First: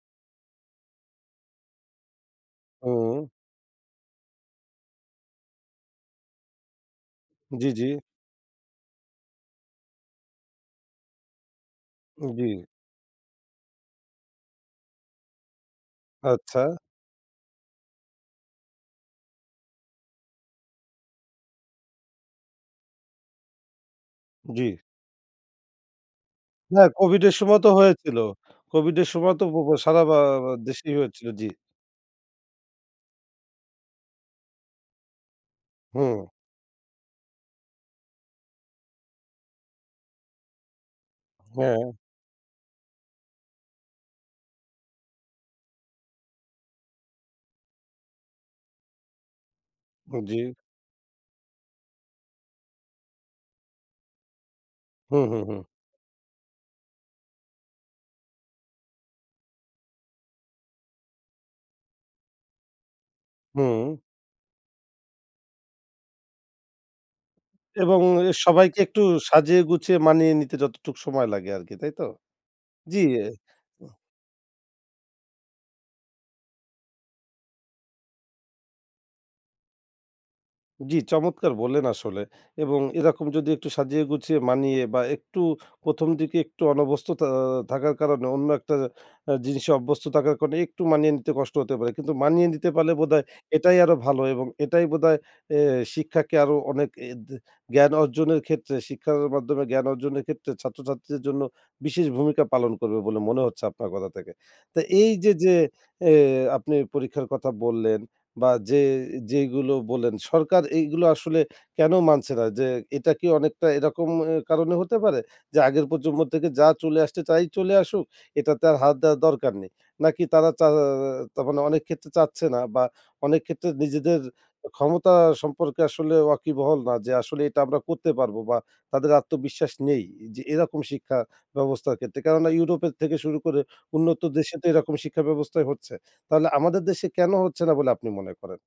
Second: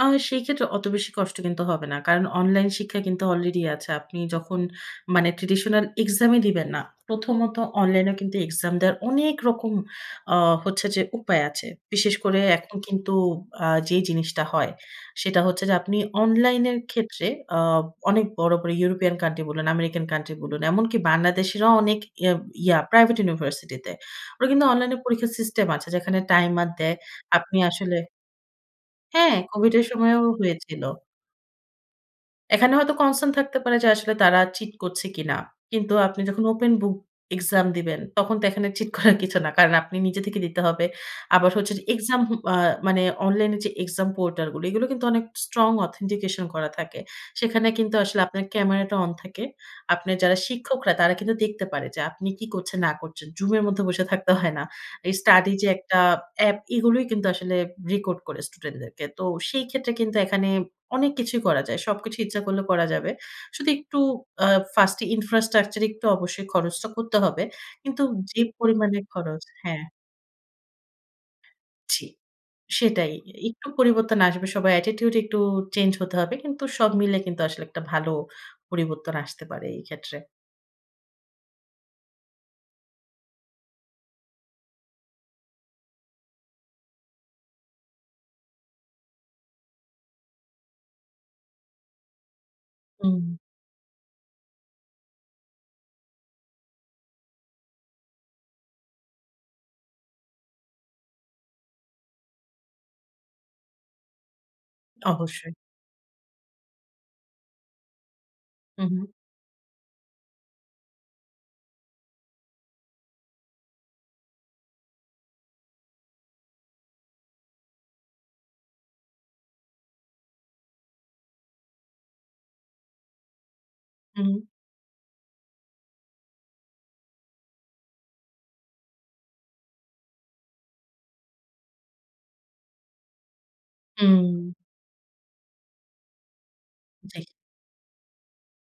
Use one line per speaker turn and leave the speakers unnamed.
আ সেই ক্ষেত্রে অত বেশি কষ্ট কিন্তু হবে না। কারণ অনলাইন শিক্ষা কিন্তু
উম
আলরেডি আছে। আপনি যখন মানে traditional exam এ দিবেন না। প্রথমত
জি, জি।
অনলাইনেও কিন্তু এক্সাম দেওয়ার অনেক রকম, আ হচ্ছে যে, উপায় আছে। বিশেষ করে
জি।
এখন কিন্তু আ যেই জিনিসটা হয়, সেটা হচ্ছে যে, আপনি
আচ্ছা।
অনলাইনের ক্ষেত্রে আ অনেক বড়, বড় ইউরোপিয়ান কান্ট্রি বলুন, আমেরিকান কান্ট্রি বলুন, এমনকি বাংলাদেশীরাও অনেক ইয়া, ইয়া প্রাইভেট ইউনিভার্সিটিতে। ওরা কিন্তু
জি।
অনলাইন পরীক্ষার সিস্টেম আছে যেখানে টাইমার
হ্যাঁ,
দেয়।
কোভিডের
আপনি
সময় তো
আসলে
হয়েছিল। কোভিডের
হ্যাঁ,
সময় তো পপ
কোভিডের
সারা বা
সময়ও হয়েছিল।
দেশেই হয়েছিল। জি।
এখানে হয়তো concern থাকতে পারে যে, আসলে তারা চিট করছে কিনা। কিন্তু আপনি
হুম।
যখন open book exam দিবেন তখন তো এখানে চিট করার কিছু না। কারণ আপনি নিজে থেকে দিতে হবে। আবার হচ্ছে যে,
হ্যাঁ।
এক্সাম হু, আ মানে অনলাইন এ যে, এক্সাম পোর্টাল গুলো, এগুলো কিন্তু অনেক strong authentication করা থাকে। সেখানে কিন্তু আসলে আপনার ক্যামেরাটা অন থাকে। আপনার যারা
জী।
শিক্ষকরা তারা কিন্তু দেখতে পারে যে, আপনি কি করছেন না করছেন। Zoom এর মধ্যে বসে থাকতে হয় না। এই
হু, হু,
স্টাডি
হুম।
যে, একটা অ্যাপ এগুলোই কিন্তু আসলে রেকর্ড করে স্টুডেন্ট দেরকে। তো সেই ক্ষেত্রে কিন্তু এখানে অনেক কিছুই করা যায়। সবকিছুই ইচ্ছা করলে করা যাবে। শুধু
হুম।
একটু আ first infrastructure একটু অবশ্যই খরচটা করতে হবে।
এবং
কিন্তু
অ্যা
যে,
সবাইকে
পরিমাণে
একটু
খরচ
সাজিয়ে
হ্যাঁ
গুছিয়ে মানিয়ে নিতে যতটুকু সময় লাগে আরকি তাইতো?
জি।
জি।
সেটাই। একটু পরিবর্তন আসবে সবার attitude একটু চেঞ্জ হতে হবে। কিন্তু সব মিলে কিন্তু আসলে একটা ভালো পরিবর্তন আসতে পারে এই ক্ষেত্রে।
জি, চমৎকার বললেন! আসলে এবং এরকম যদি একটু সাজিয়ে গুছিয়ে মানিয়ে বা একটু ১ম, দিকে একটু অনভ্যস্তথা থাকার কারণে অন্য একটা আ জিনিসে অভ্যস্থ থাকার কারণে একটু মানিয়ে নিতে কষ্ট হতে পারে। কিন্তু মানিয়ে নিতে পারলে
হুম।
বোধহয় এটাই আরো ভালো এবং এটাই বোধহয় অ্যা শিক্ষাকে আরো অনেক অ্যা দে জ্ঞান অর্জনের ক্ষেত্রে শিক্ষার মাধ্যমে জ্ঞান অর্জনের ক্ষেত্রে ছাত্রছাত্রীদের জন্য বিশেষ ভূমিকা পালন করবে বলে মনে হচ্ছে আপনার কথা থেকে। তো এই যে,
অবশ্যই।
যে, অ্যা আপনি পরীক্ষার কথা বললেন বা যে,
হু, হুম।
যেইগুলো বললেন সরকার এইগুলো আসলে কেন মানছে না যে, এটা কি অনেকটা এরকম অ্যা কারণে হতে পারে? যে, আগের প্রজন্ম থেকে যা চলে আসছে তাই চলে আসুক এটাতে আর হাত দেওয়ার দরকার নেই? নাকি তারা চা অ তা মানে অনেক ক্ষেত্রে চাচ্ছে না বা অনেক ক্ষেত্রে নিজেদের
উ
ক্ষমতা সম্পর্কে আসলে ওয়াকিবহল না যে, আসলে এটা আমরা করতে পারবো বা তাদের আত্মবিশ্বাস নেই যে, এরকম শিক্ষা ব্যবস্থার ক্ষেত্রে। কেননা ইউরোপের থেকে শুরু করে উন্নত
উম
দেশে তো এরকম শিক্ষা ব্যবস্থাই হচ্ছে। তাহলে আমাদের দেশে
জি।
কেন হচ্ছে না বলে আপনি মনে করেন?